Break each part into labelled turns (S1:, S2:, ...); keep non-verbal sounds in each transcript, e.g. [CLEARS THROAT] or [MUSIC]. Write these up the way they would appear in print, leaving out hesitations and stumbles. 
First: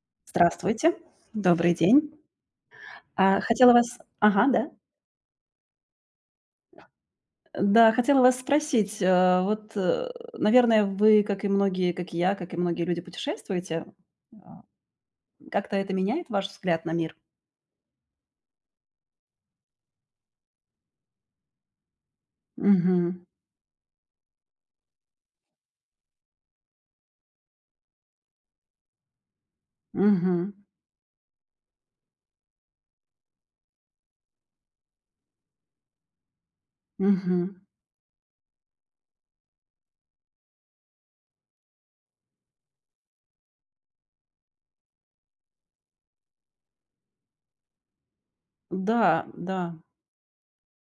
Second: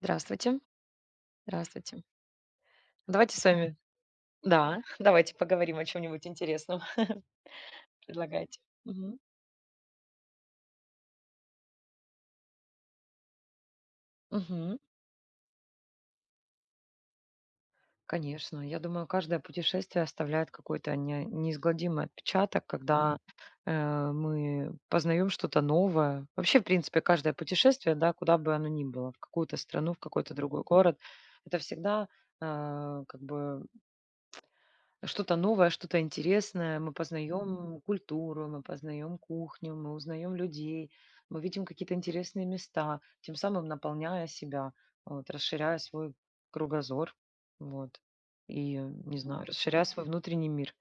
S1: Здравствуйте,
S2: Здравствуйте, добрый
S1: здравствуйте.
S2: день.
S1: Давайте с
S2: Хотела
S1: вами,
S2: вас Ага, да.
S1: да, [LAUGHS] давайте поговорим о чем-нибудь интересном. [LAUGHS]
S2: Да, хотела вас
S1: Предлагайте.
S2: спросить,
S1: Мгм.
S2: вот, наверное, вы, как и многие, как и я, как и многие люди, путешествуете. А,
S1: Мгм.
S2: Как-то это меняет ваш взгляд на мир?
S1: Конечно, я думаю, каждое путешествие оставляет какой-то неизгладимый отпечаток, когда
S2: Мгм.
S1: э, мы познаем что-то новое. Вообще, в принципе, каждое путешествие, да, куда бы оно ни было, в какую-то страну, в какой-то
S2: Мгм.
S1: другой город, это всегда э, как бы что-то новое, что-то интересное. Мы
S2: Мгм.
S1: познаем культуру, мы познаем кухню, мы узнаем людей, мы видим какие-то интересные места, тем самым наполняя себя, вот, расширяя свой кругозор, вот, и не
S2: Да,
S1: знаю,
S2: да.
S1: расширяя свой внутренний мир.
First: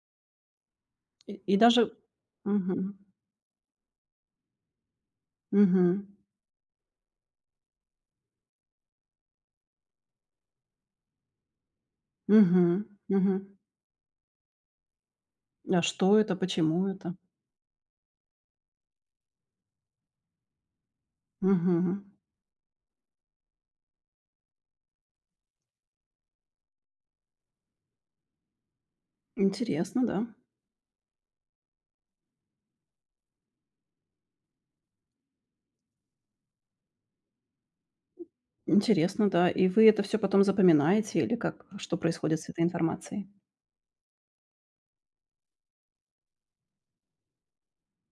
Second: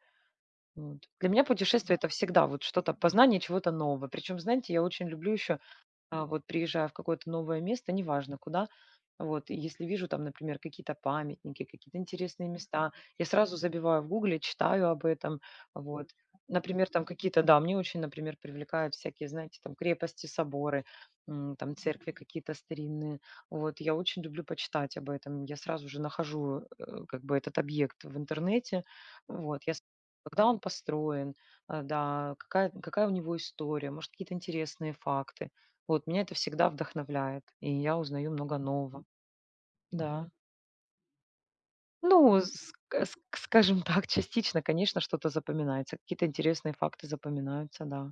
S1: Вот. Для меня
S2: И даже
S1: путешествие это всегда вот что-то,
S2: Мгм.
S1: познание чего-то нового. Причем, знаете, я очень люблю еще
S2: Мгм.
S1: вот приезжая в какое-то новое место, неважно куда, вот, и если вижу там, например, какие-то памятники, какие-то интересные
S2: Мгм.
S1: места, я
S2: Мгм.
S1: сразу забиваю в гугле, читаю об этом,
S2: А
S1: вот.
S2: что это? Почему
S1: Например, там
S2: это?
S1: какие-то, да, мне очень, например, привлекают всякие, знаете, там крепости, соборы, там
S2: Мгм.
S1: церкви какие-то старинные. Вот, я очень люблю почитать об этом. Я сразу же нахожу этот объект в интернете. Вот,
S2: Интересно, да.
S1: когда он построен, да, какая у него история, может, какие-то интересные факты. Вот меня это всегда вдохновляет, и я узнаю много нового.
S2: Интересно, да. И вы это все
S1: Да.
S2: потом запоминаете или как? Что
S1: Ну,
S2: происходит с этой
S1: ск ск
S2: информацией?
S1: скажем так, частично, конечно, что-то запоминается, какие-то интересные факты запоминаются, да.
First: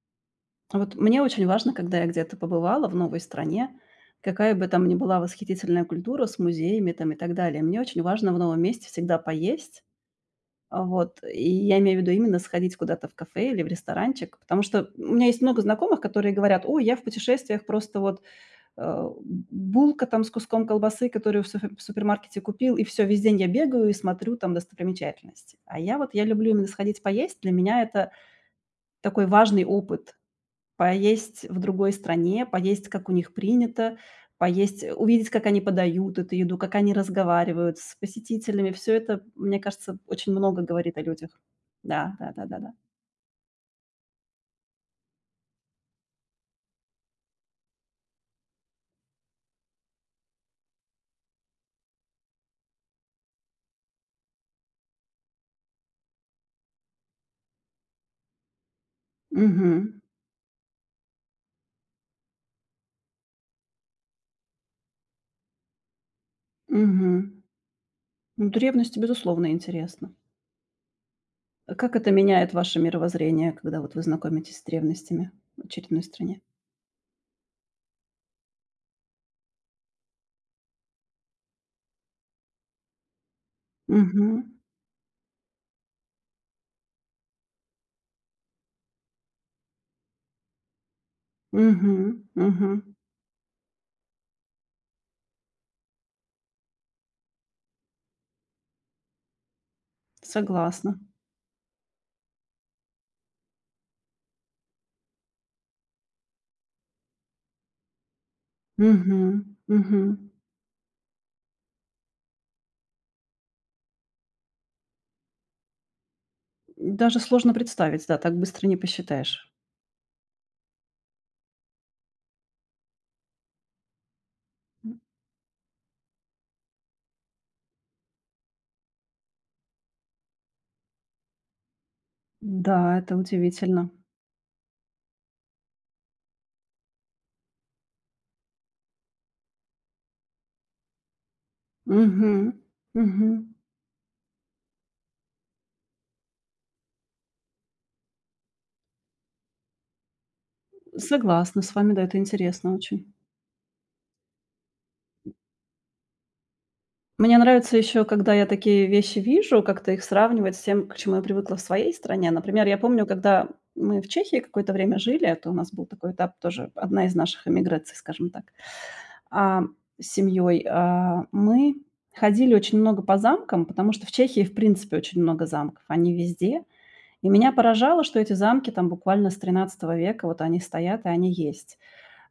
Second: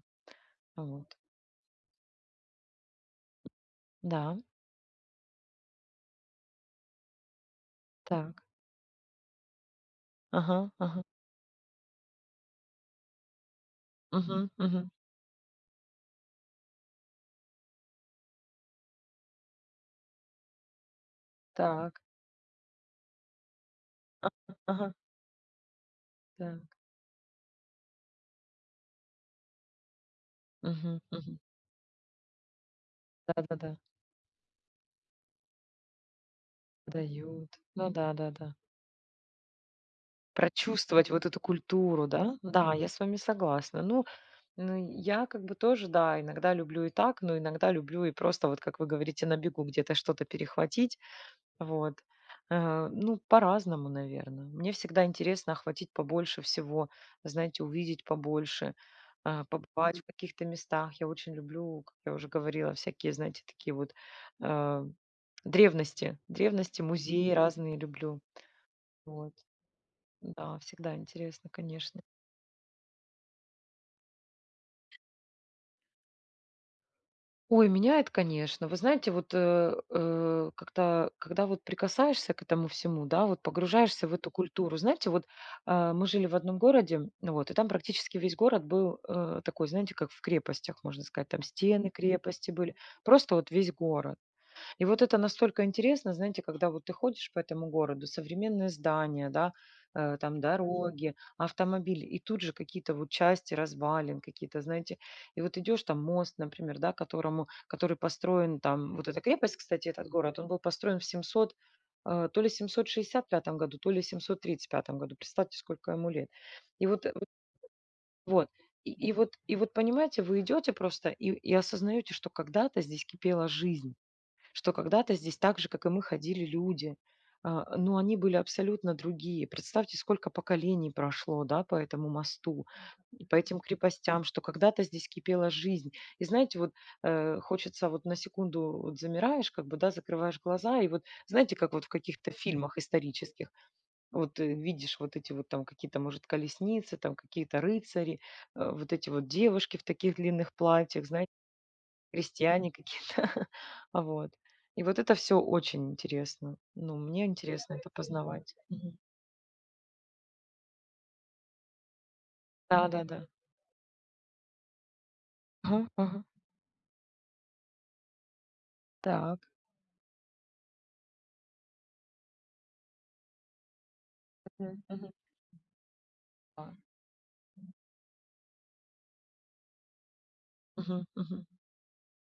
S2: Вот
S1: Вот.
S2: мне очень важно, когда я где-то побывала в новой стране,
S1: Да,
S2: какая бы там ни была восхитительная культура с музеями там и так далее, мне очень важно
S1: так.
S2: в новом месте всегда поесть.
S1: Ага, ага.
S2: Вот. И я имею в виду именно сходить куда-то в кафе или в ресторанчик,
S1: Мгм,
S2: потому что
S1: мгм.
S2: у меня есть много знакомых, которые говорят: "Ой, я в путешествиях просто вот Э, булка там с куском колбасы, которую в
S1: Так.
S2: супермаркете купил, и все. Весь день я бегаю и смотрю там
S1: Ага, ага.
S2: достопримечательности. А я люблю
S1: Так.
S2: именно сходить поесть. Для меня это такой важный опыт:
S1: Мгм, мгм.
S2: поесть в другой стране, поесть, как у них
S1: Да-да-да.
S2: принято, поесть, увидеть, как они подают эту еду, как они
S1: Дают.
S2: разговаривают
S1: Ну
S2: с
S1: да-да-да.
S2: посетителями. Все это, мне кажется, очень много говорит о
S1: Прочувствовать вот эту
S2: людях.
S1: культуру,
S2: Да,
S1: да?
S2: да-да-да-да.
S1: Да, я с вами согласна. Ну, ну, я как бы тоже, да, иногда люблю и так, но иногда люблю и просто, вот как вы говорите, на бегу где-то что-то перехватить. Вот. Ну, по-разному, наверное. Мне всегда интересно охватить побольше всего, знаете, увидеть побольше, побывать
S2: Угу,
S1: в каких-то местах. Я очень люблю, как я уже говорила, всякие, знаете, такие вот э, древности, музеи
S2: угу.
S1: разные люблю.
S2: Ну, древности,
S1: Вот.
S2: безусловно, интересно.
S1: Да, всегда интересно,
S2: Как
S1: конечно.
S2: это меняет ваше мировоззрение, когда вот вы знакомитесь с древностями в очередной стране?
S1: Ой, меняет, конечно. Вы знаете, вот как-то, когда вот прикасаешься к этому всему, да, вот погружаешься в
S2: Мгм.
S1: эту культуру. Знаете, вот мы жили в одном городе, ну вот, и там практически весь город был такой, знаете, как в крепостях, можно сказать, там стены
S2: Мгм.
S1: крепости
S2: Мгм.
S1: были, просто вот весь город. И вот это настолько интересно, знаете, когда вот ты ходишь по этому городу, современные здания, да, там
S2: Согласна.
S1: дороги, автомобили, и тут же какие-то вот части развалин, какие-то, знаете, и вот идешь там мост, например, да, который построен там, вот эта
S2: Мгм.
S1: крепость, кстати,
S2: Мгм.
S1: этот город, он был построен в 700, то ли 765 году, то ли 735 году, представьте, сколько ему лет. И вот, э,
S2: Даже
S1: вот,
S2: сложно представить, да, так
S1: вот,
S2: быстро не посчитаешь.
S1: и вот, понимаете, вы идете просто и осознаете, что когда-то здесь кипела жизнь, что когда-то здесь так же, как и мы, ходили люди, но они были абсолютно другие. Представьте, сколько поколений прошло, да, по этому мосту,
S2: Да, это
S1: и по этим
S2: удивительно.
S1: крепостям, что когда-то здесь кипела жизнь. И знаете, вот хочется вот на секунду вот замираешь, как бы, да, закрываешь глаза, и вот знаете, как вот в каких-то
S2: Мгм.
S1: фильмах
S2: Мгм.
S1: исторических, вот видишь вот эти вот там какие-то, может, колесницы, там какие-то рыцари, вот эти вот девушки в таких длинных платьях, знаете,
S2: Согласна с вами, да, это
S1: крестьяне
S2: интересно очень.
S1: какие-то. [LAUGHS] Вот. И вот это все очень интересно. Ну, мне
S2: Мне
S1: интересно
S2: нравится
S1: это
S2: еще, когда я
S1: познавать.
S2: такие
S1: Мгм.
S2: вещи вижу, как-то их сравнивать с тем, к чему я привыкла в своей стране. Например, я помню,
S1: Да-да-да.
S2: когда мы в Чехии какое-то время жили, это у нас
S1: Ага,
S2: был такой
S1: ага.
S2: этап тоже, одна из наших эмиграций, скажем так,
S1: Так.
S2: а, с семьей. Мы ходили очень много по замкам, потому что в Чехии, в
S1: Мгм,
S2: принципе,
S1: мгм.
S2: очень много замков, они везде.
S1: Да.
S2: И меня поражало, что эти замки там буквально с XIII века, вот они стоят
S1: Мгм,
S2: и они
S1: мгм,
S2: есть.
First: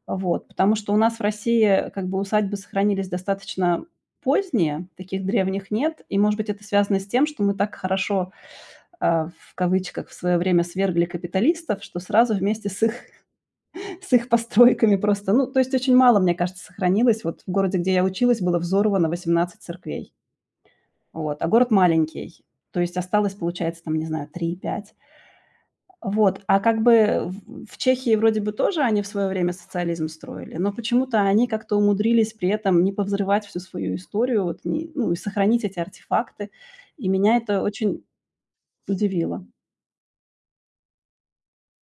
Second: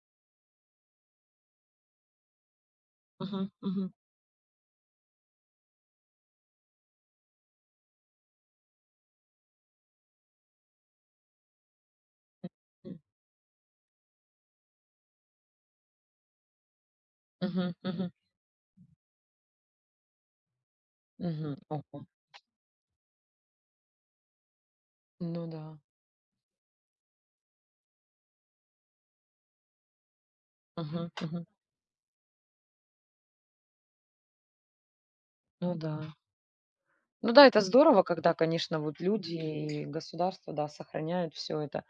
S2: Вот, потому что у нас в России как бы усадьбы сохранились
S1: мгм,
S2: достаточно
S1: мгм,
S2: поздние, таких древних нет. И, может быть, это связано с тем, что мы так хорошо, в кавычках, в свое время свергли капиталистов, что сразу вместе с их [LAUGHS] с их постройками просто, ну, то есть очень мало, мне кажется, сохранилось. Вот в
S1: мгм,
S2: городе, где я
S1: мгм,
S2: училась, было взорвано 18 церквей. Вот, а
S1: мгм.
S2: город
S1: Ого.
S2: маленький. То есть осталось, получается, там, не знаю, 3-5.
S1: Ну да.
S2: Вот, а как бы в Чехии вроде бы тоже они в свое время социализм строили, но
S1: Мгм,
S2: почему-то
S1: мгм.
S2: они как-то умудрились при этом не повзрывать всю свою историю, вот не, ну, и сохранить
S1: Ну
S2: эти
S1: да.
S2: артефакты. И
S1: Ну
S2: меня
S1: да, это
S2: это
S1: здорово,
S2: очень
S1: когда, конечно, вот люди
S2: удивило.
S1: и государство, да, сохраняют все это.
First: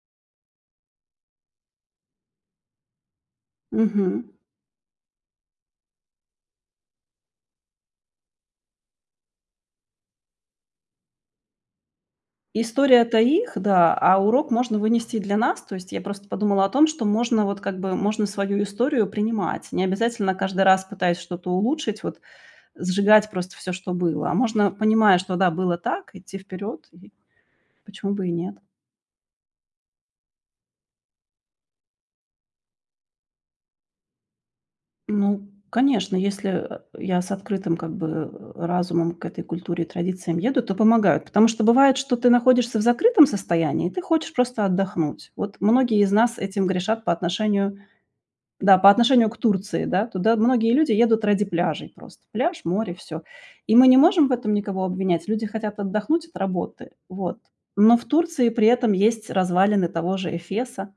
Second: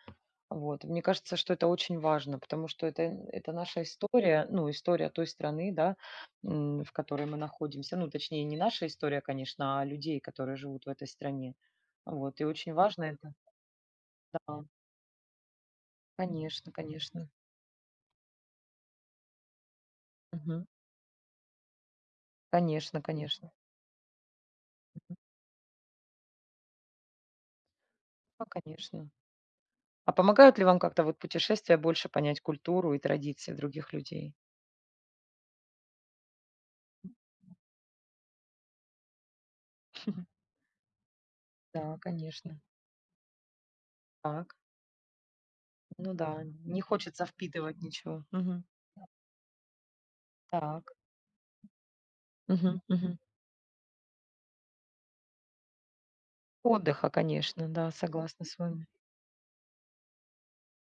S1: Вот. Мне кажется, что это очень важно, потому что это наша
S2: Мгм.
S1: история, ну, история той страны, да, в которой мы находимся. Ну, точнее, не наша история, конечно, а людей, которые живут в этой стране. Вот. И очень важно
S2: История-то
S1: это.
S2: их, да, а урок
S1: Да,
S2: можно вынести и для нас. То есть я просто подумала о
S1: конечно,
S2: том, что
S1: конечно.
S2: можно вот как бы можно свою историю принимать. Не обязательно каждый
S1: Мгм.
S2: раз, пытаясь что-то улучшить, вот
S1: Конечно,
S2: сжигать
S1: конечно.
S2: просто все, что было. А можно,
S1: Мгм.
S2: понимая, что да, было так, идти вперед, и почему бы и
S1: Ну,
S2: нет.
S1: конечно. А помогают ли вам как-то вот путешествия больше понять культуру и традиции других людей?
S2: Ну, конечно, если, я с открытым как бы, разумом к этой культуре и традициям
S1: [LAUGHS]
S2: еду, то помогают. Потому что бывает,
S1: Да,
S2: что ты
S1: конечно.
S2: находишься в закрытом состоянии, и ты хочешь
S1: Так.
S2: просто отдохнуть. Вот многие из
S1: Ну
S2: нас
S1: да,
S2: этим
S1: не
S2: грешат по
S1: хочется
S2: отношению,
S1: впитывать ничего. Мгм.
S2: да, по отношению к Турции, да. Туда многие
S1: Так.
S2: люди едут ради пляжей просто. Пляж,
S1: Мгм,
S2: море,
S1: мгм.
S2: все. И мы не можем в этом никого обвинять. Люди хотят отдохнуть от работы,
S1: Отдыха,
S2: вот.
S1: конечно, да,
S2: Но в
S1: согласна
S2: Турции
S1: с
S2: при
S1: вами.
S2: этом есть развалины того же Эфеса.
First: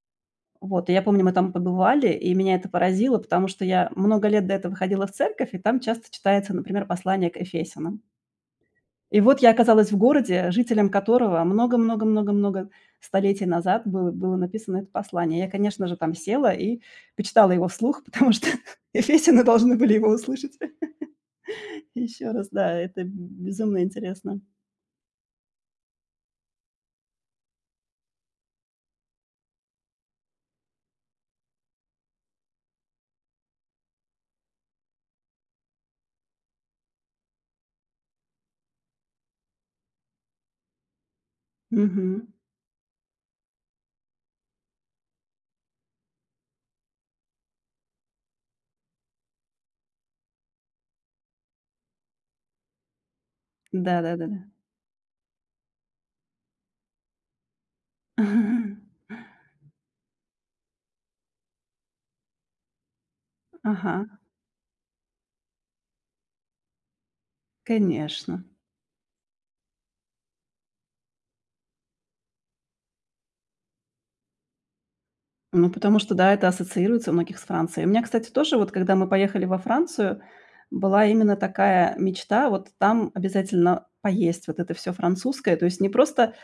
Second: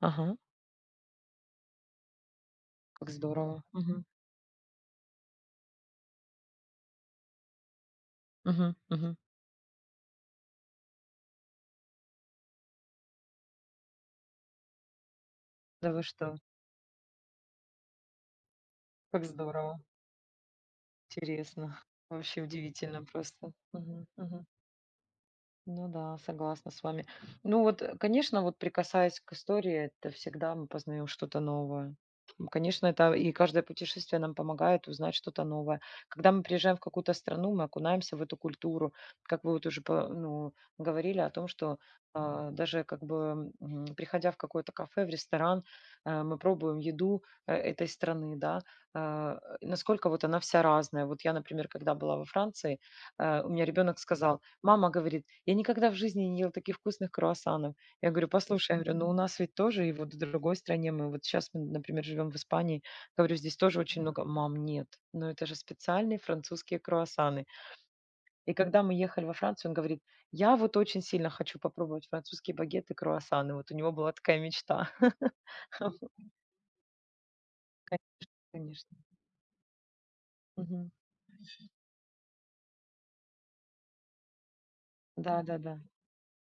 S1: Ага,
S2: Вот, и я помню, мы там побывали, и меня это
S1: как
S2: поразило, потому
S1: здорово.
S2: что я
S1: Мгм.
S2: много лет до этого ходила в церковь, и там часто читается, например, послание к Эфесянам.
S1: Мгм. Мгм.
S2: И вот я оказалась в городе, жителям которого много-много-много-много столетий назад было написано это послание. Я, конечно
S1: Да
S2: же,
S1: вы
S2: там
S1: что?
S2: села и почитала его вслух, потому что [LAUGHS]
S1: Как
S2: Эфесины должны
S1: здорово.
S2: были его услышать.
S1: Интересно. [LAUGHS]
S2: [LAUGHS] Еще
S1: Вообще
S2: раз, да, это
S1: удивительно просто.
S2: безумно
S1: Мгм.
S2: интересно.
S1: Мгм. Ну да, согласна с вами. Ну вот, конечно, вот прикасаясь к истории, это всегда мы познаем что-то новое. Конечно, это и каждое путешествие нам помогает узнать что-то новое. Когда мы приезжаем в какую-то страну, мы окунаемся в эту культуру. Как вы вот уже ну, говорили о том, что
S2: Мгм.
S1: даже как бы приходя в какое-то кафе, в ресторан, мы пробуем еду этой страны, да, насколько вот она вся разная. Вот я, например, когда была во Франции, у меня ребенок
S2: Да-да-да-да.
S1: сказал, мама говорит: "Я никогда в жизни не ела таких вкусных круассанов". Я говорю: "Послушай, я говорю,
S2: [LAUGHS]
S1: ну у нас ведь тоже, и вот в другой стране, мы вот сейчас, мы, например, живем в Испании, говорю, здесь тоже очень
S2: Ага,
S1: много". Мам, нет, но это же специальные французские круассаны.
S2: конечно.
S1: И когда мы ехали во Францию, он говорит: "Я вот очень сильно хочу попробовать французские багеты, круассаны". Вот у него была такая мечта. [LAUGHS]
S2: Ну, потому что, да, это ассоциируется у многих с Францией. У
S1: кон
S2: меня, кстати, тоже вот, когда
S1: Конечно.
S2: мы поехали во Францию,
S1: Мгм.
S2: была именно такая мечта: вот там обязательно поесть вот это всё французское. То
S1: Да-да-да.
S2: есть не просто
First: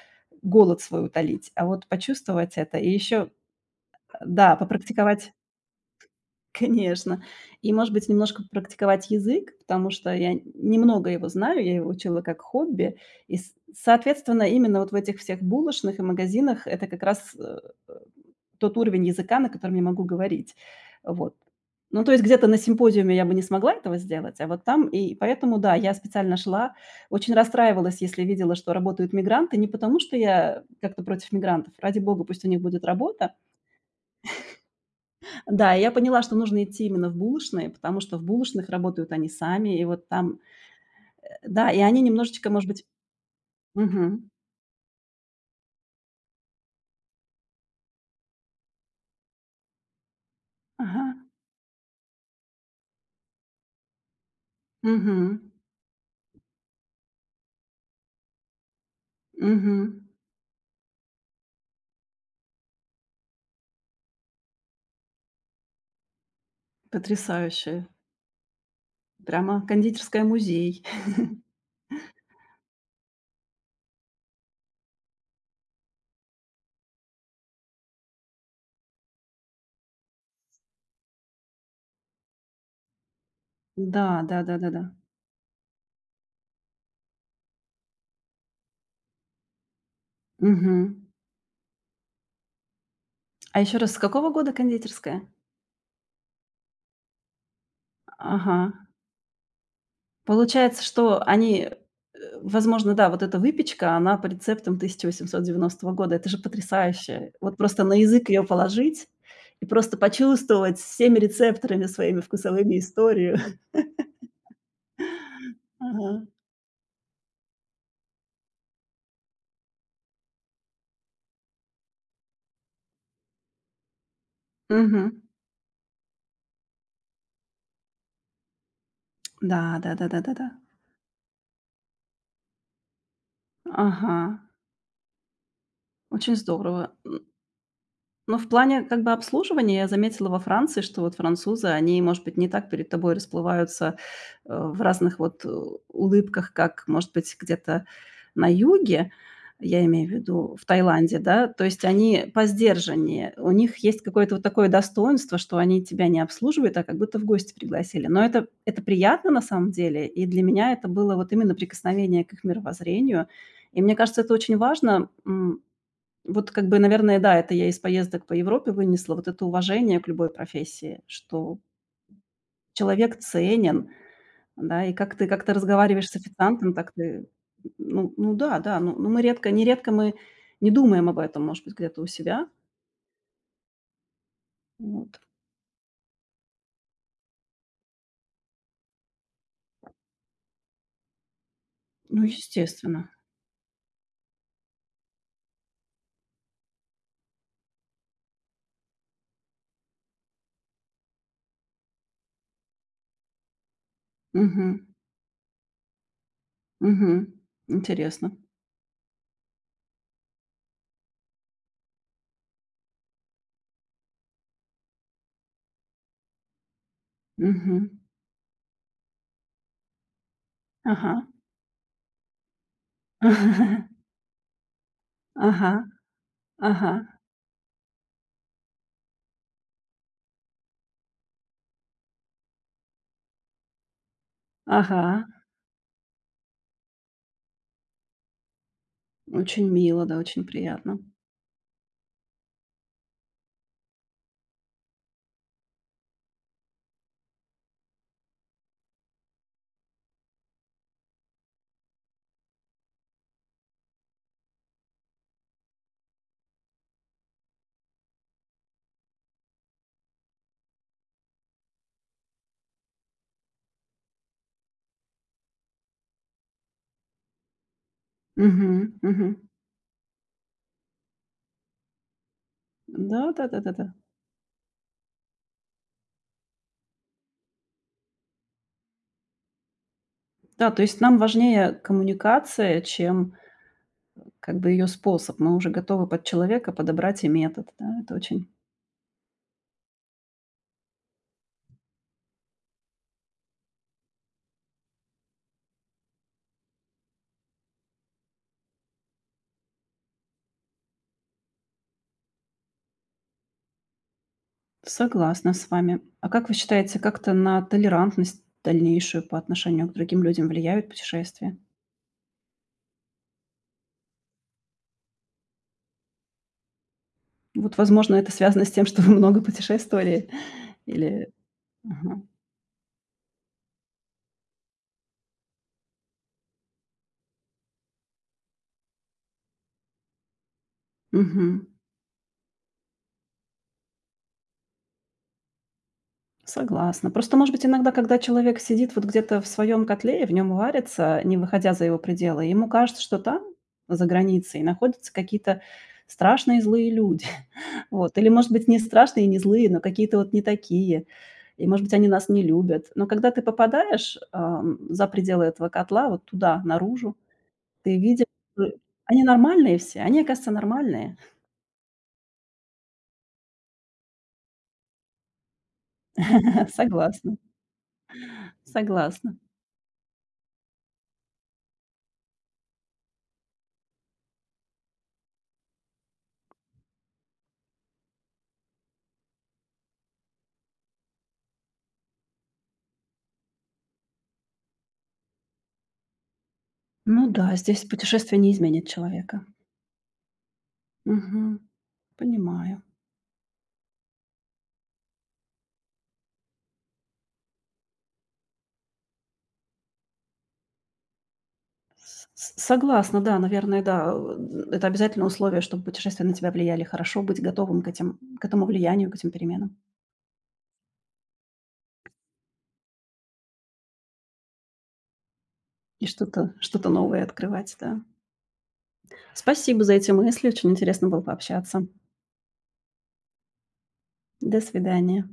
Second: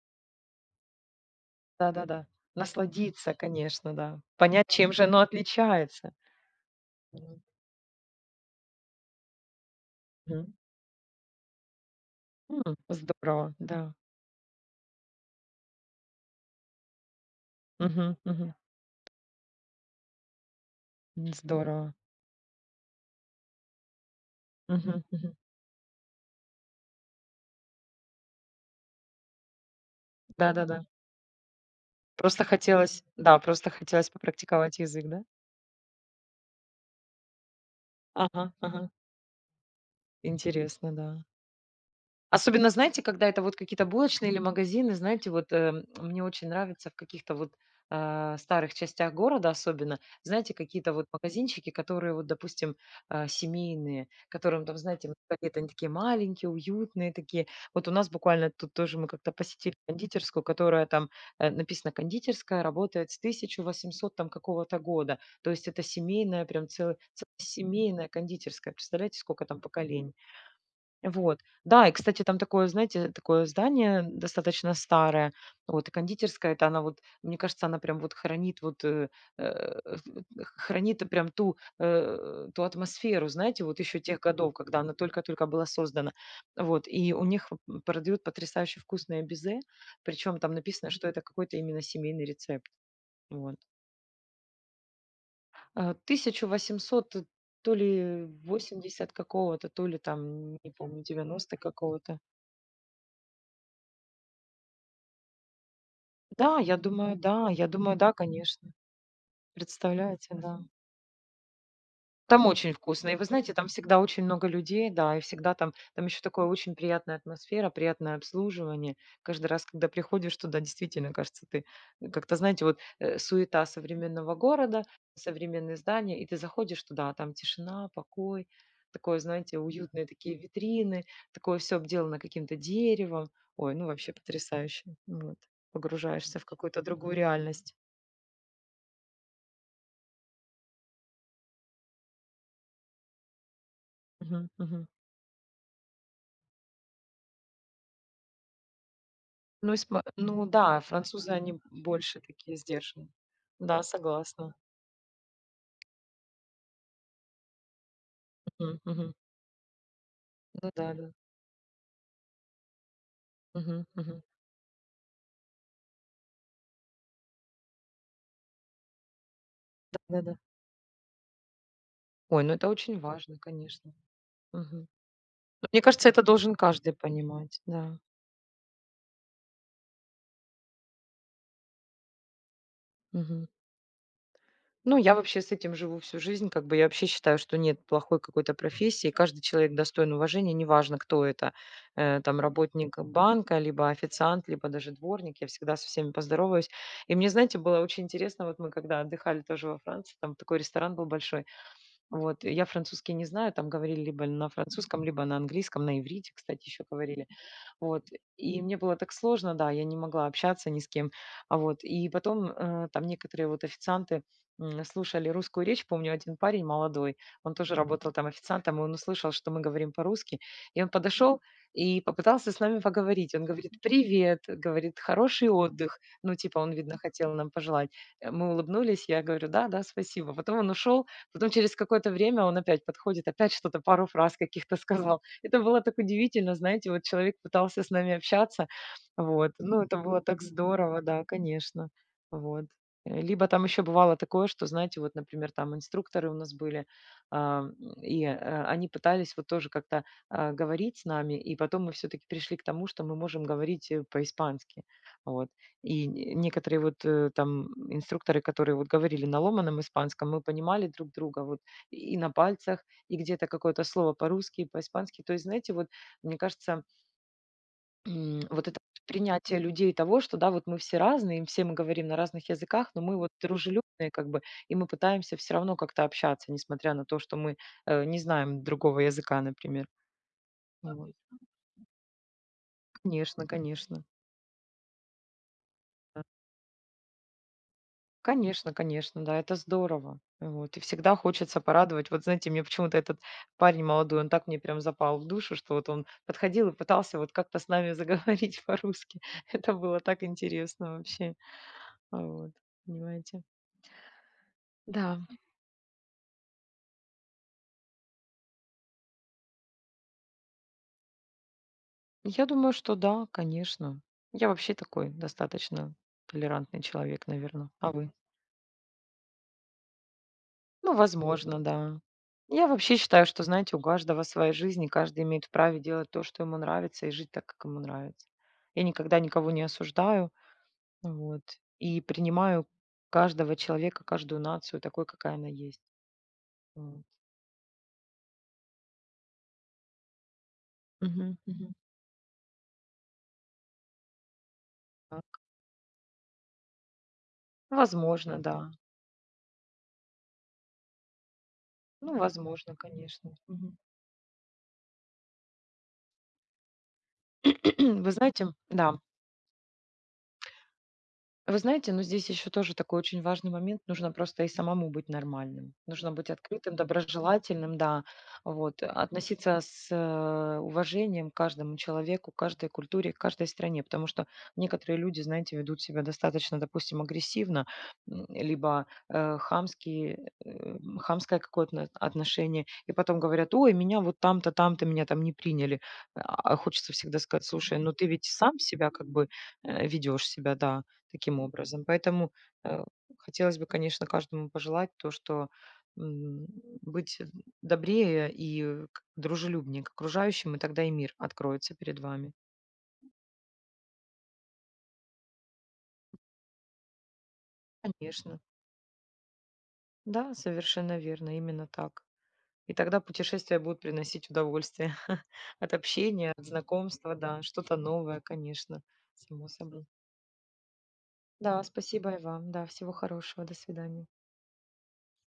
S2: голод свой утолить, а вот
S1: Да-да-да.
S2: почувствовать это и еще,
S1: Насладиться, конечно, да.
S2: да,
S1: Понять, чем же оно
S2: попрактиковать.
S1: отличается.
S2: Конечно.
S1: Мгм.
S2: И, может быть, немножко практиковать язык, потому что я
S1: Мгм.
S2: немного его знаю, я его учила как
S1: М,
S2: хобби. И,
S1: Здорово, да.
S2: соответственно, именно вот в этих всех булочных и магазинах это как раз,
S1: Мгм, мгм.
S2: тот уровень языка, на котором я могу говорить. Вот.
S1: Здорово.
S2: Ну, то есть где-то на симпозиуме я бы не смогла этого сделать, а вот там,
S1: Мгм,
S2: и
S1: мгм.
S2: поэтому, да, я специально шла, очень расстраивалась, если видела, что работают мигранты, не потому что я
S1: Да-да-да.
S2: как-то против мигрантов, ради бога,
S1: Просто
S2: пусть у них будет
S1: хотелось
S2: работа,
S1: да, просто хотелось попрактиковать язык, да?
S2: да, и я поняла, что нужно идти именно в булочные, потому что в
S1: Ага,
S2: булочных
S1: ага.
S2: работают они сами, и вот там,
S1: Интересно, да.
S2: да, и они немножечко, может
S1: Особенно,
S2: быть.
S1: знаете, когда это вот какие-то
S2: Мгм.
S1: булочные или магазины, знаете, вот мне очень нравится в каких-то вот старых частях города особенно, знаете, какие-то
S2: Ага.
S1: вот магазинчики, которые вот, допустим, семейные, которым там, знаете,
S2: Мгм.
S1: какие-то они такие маленькие, уютные такие. Вот у нас буквально тут тоже мы как-то
S2: Мгм.
S1: посетили кондитерскую, которая там написано кондитерская, работает с 1800 там какого-то года. То есть это семейная, прям целая
S2: Потрясающе.
S1: семейная кондитерская. Представляете, сколько там
S2: Прямо
S1: поколений.
S2: кондитерская музей. [LAUGHS]
S1: Вот. Да, и, кстати, там такое, знаете, такое здание достаточно старое. Вот, и кондитерская, это она вот, мне кажется, она прям вот хранит вот, э, [LAUGHS] хранит прям ту, ту атмосферу, знаете, вот еще
S2: Да,
S1: тех годов, когда
S2: да-да-да-да.
S1: она только-только была создана. Вот, и у них продают потрясающе вкусное безе, причем там
S2: Мгм.
S1: написано, что это какой-то именно семейный рецепт. Вот.
S2: А еще раз, с какого года кондитерская?
S1: 1800 то ли
S2: Ага.
S1: 80 какого-то, то ли там, не
S2: Получается,
S1: помню,
S2: что
S1: 90
S2: они,
S1: какого-то.
S2: возможно, да, вот эта выпечка, она по рецептам 1890 года. Это же
S1: Да, я думаю,
S2: потрясающе.
S1: да,
S2: Вот
S1: я
S2: просто на
S1: думаю, да,
S2: язык ее
S1: конечно.
S2: положить и просто
S1: Представляете, да.
S2: почувствовать всеми рецепторами своими
S1: Там очень
S2: вкусовыми
S1: вкусно. И вы
S2: историю.
S1: знаете,
S2: [LAUGHS]
S1: там всегда очень много людей, да, и всегда там, там еще
S2: Ага.
S1: такая очень приятная атмосфера, приятное обслуживание. Каждый раз, когда приходишь туда, действительно, кажется, ты как-то, знаете, вот суета современного города,
S2: Мгм.
S1: современные здания, и ты заходишь туда, а там тишина, покой, такое, знаете,
S2: Да,
S1: уютные такие
S2: да-да-да-да-да.
S1: витрины, такое все обделано каким-то деревом. Ой, ну
S2: Ага.
S1: вообще потрясающе. Вот.
S2: Очень
S1: Погружаешься в какую-то
S2: здорово.
S1: другую реальность.
S2: Ну, в плане как бы обслуживания я заметила во Франции, что вот французы, они, может быть, не так перед тобой расплываются,
S1: Мгм,
S2: в
S1: мгм.
S2: разных вот, улыбках, как, может быть, где-то на юге,
S1: Ну,
S2: я
S1: испа
S2: имею в
S1: ну
S2: виду в
S1: да,
S2: Таиланде,
S1: французы,
S2: да.
S1: они
S2: То есть
S1: больше
S2: они
S1: такие сдержанные.
S2: посдержаннее. У них
S1: Да,
S2: есть какое-то вот
S1: согласна.
S2: такое достоинство, что они тебя не обслуживают, а как будто в гости пригласили. Но это
S1: Мгм,
S2: это
S1: мгм.
S2: приятно на самом деле, и для
S1: Ну
S2: меня это
S1: да, да.
S2: было вот именно прикосновение к их мировоззрению. И
S1: Мгм,
S2: мне кажется,
S1: мгм.
S2: это очень важно, вот как бы, наверное, да, это я из поездок по Европе вынесла, вот это уважение к любой
S1: Да-да-да.
S2: профессии, что
S1: Ой, ну это очень
S2: человек
S1: важно,
S2: ценен,
S1: конечно.
S2: да,
S1: Мгм.
S2: и как ты
S1: Ну, мне
S2: разговариваешь
S1: кажется,
S2: с
S1: это должен
S2: официантом, так
S1: каждый
S2: ты
S1: понимать, да.
S2: ну да, да, ну мы редко нередко мы не думаем об этом, может быть, где-то у себя.
S1: Мгм. Ну, я
S2: Вот.
S1: вообще с этим живу всю жизнь. Как бы я вообще считаю, что нет плохой какой-то профессии. Каждый человек достоин уважения, неважно, кто это.
S2: Ну,
S1: Там работник
S2: естественно.
S1: банка, либо официант, либо даже дворник. Я всегда со всеми поздороваюсь. И мне, знаете, было очень интересно, вот мы когда отдыхали тоже во Франции, там такой ресторан был большой. Вот, я французский не знаю, там говорили либо на
S2: Мгм.
S1: французском, либо на английском, на иврите, кстати, еще говорили.
S2: Мгм.
S1: Вот.
S2: Интересно.
S1: И мне было так сложно, да, я не могла общаться ни с кем. А вот. И потом там некоторые вот официанты слушали русскую речь. Помню, один парень молодой, он тоже мгм
S2: Мгм.
S1: работал там официантом, и он услышал, что мы говорим по-русски. И он
S2: Ага.
S1: подошел и попытался с нами поговорить. Он говорит,
S2: [LAUGHS]
S1: привет, говорит, хороший
S2: Ага.
S1: отдых. Ну, типа, он,
S2: Ага.
S1: видно, хотел нам пожелать. Мы улыбнулись, я говорю, да, да, спасибо. Потом он ушел, потом через какое-то время он опять подходит, опять что-то, пару фраз каких-то
S2: Ага.
S1: сказал. Это было так удивительно, знаете, вот человек пытался с нами общаться, вот.
S2: Очень
S1: Ну, это
S2: мило, да,
S1: было так
S2: очень приятно.
S1: здорово, да, конечно, вот. Либо там еще бывало такое, что, знаете, вот, например, там инструкторы у нас были, а, м, и они пытались вот тоже как-то говорить с нами, и потом мы все-таки пришли к тому, что мы можем говорить по-испански, вот. И некоторые вот там инструкторы, которые вот говорили на ломаном испанском, мы понимали друг друга вот и на пальцах, и где-то какое-то слово по-русски, по-испански. То есть, знаете, вот мне кажется, вот это
S2: Мгм. Мгм.
S1: принятие людей того, что да, вот мы все разные, все мы говорим на разных языках, но мы вот дружелюбные
S2: Да-да-да-да-да.
S1: как бы, и мы пытаемся все равно как-то общаться, несмотря на то, что мы не знаем другого языка, например.
S2: Да, то есть
S1: Вот.
S2: нам важнее коммуникация, чем
S1: Конечно, конечно.
S2: как бы ее способ. Мы уже готовы под человека подобрать и метод, да, это очень.
S1: Конечно, конечно, да, это здорово. Вот. И всегда хочется порадовать. Вот знаете, мне почему-то этот парень молодой, он так мне прям запал в душу, что вот он подходил и пытался вот как-то с нами заговорить [LAUGHS] по-русски. Это было так интересно вообще. Вот, понимаете? Да,
S2: Согласна с вами. А как вы считаете, как-то на толерантность дальнейшую по отношению к другим людям влияют путешествия?
S1: я думаю, что да, конечно. Я вообще такой достаточно толерантный человек, наверное.
S2: Вот,
S1: А вы?
S2: возможно, это связано с тем, что вы много путешествовали
S1: Ну,
S2: или
S1: возможно, да.
S2: Ага.
S1: Я вообще считаю, что, знаете, у каждого своя жизнь, и каждый имеет вправе делать то, что ему нравится, и жить так, как ему нравится. Я никогда никого не осуждаю, вот,
S2: Мгм.
S1: и принимаю каждого человека, каждую нацию такой, какая она есть. Вот.
S2: Согласна. Просто, может быть, иногда, когда человек сидит вот где-то в своем котле и в нем варится, не
S1: Мгм,
S2: выходя
S1: мгм.
S2: за его пределы, ему кажется, что там, за границей, находятся
S1: Так.
S2: какие-то страшные злые люди. [LAUGHS] Вот. Или,
S1: Возможно,
S2: может быть,
S1: да.
S2: не страшные и не злые, но какие-то вот не такие. И, может быть, они
S1: Ну,
S2: нас не
S1: возможно,
S2: любят. Но когда
S1: конечно.
S2: ты
S1: Мгм.
S2: попадаешь, за пределы этого котла, вот туда, наружу, ты
S1: [CLEARS THROAT] Вы
S2: видишь,
S1: знаете,
S2: что
S1: да,
S2: они нормальные все, они, оказывается, нормальные.
S1: вы знаете, но здесь еще тоже такой очень важный момент. Нужно просто и самому быть нормальным. Нужно быть
S2: [LAUGHS]
S1: открытым,
S2: Согласна,
S1: доброжелательным, да. Вот.
S2: согласна.
S1: Относиться с уважением к каждому человеку, к каждой культуре, к каждой стране. Потому что некоторые люди, знаете, ведут себя достаточно, допустим, агрессивно, либо хамски, хамское какое-то отношение. И потом говорят, ой, меня вот там-то, там-то, меня там не приняли. А хочется всегда
S2: Ну
S1: сказать,
S2: да,
S1: слушай,
S2: здесь
S1: ну ты ведь
S2: путешествие не
S1: сам
S2: изменит
S1: себя как бы
S2: человека.
S1: ведешь себя, да, таким
S2: Мгм.
S1: образом. Поэтому
S2: Понимаю.
S1: э, хотелось бы, конечно, каждому пожелать то, что м, быть добрее и дружелюбнее к окружающим, и тогда и мир откроется перед вами.
S2: С согласна, да, наверное, да. Это обязательное условие, чтобы путешествия на тебя влияли хорошо, быть готовым к этим,
S1: Конечно.
S2: к этому влиянию, к этим переменам
S1: Да, совершенно верно, именно так. И тогда путешествия будут приносить удовольствие [LAUGHS] от
S2: и
S1: общения, от
S2: что-то
S1: знакомства,
S2: новое
S1: да,
S2: открывать,
S1: что-то
S2: да.
S1: новое, конечно, само
S2: Спасибо
S1: собой.
S2: за эти мысли, очень интересно было
S1: Да,
S2: пообщаться.
S1: спасибо и вам. Да, всего хорошего. До свидания.
S2: До свидания.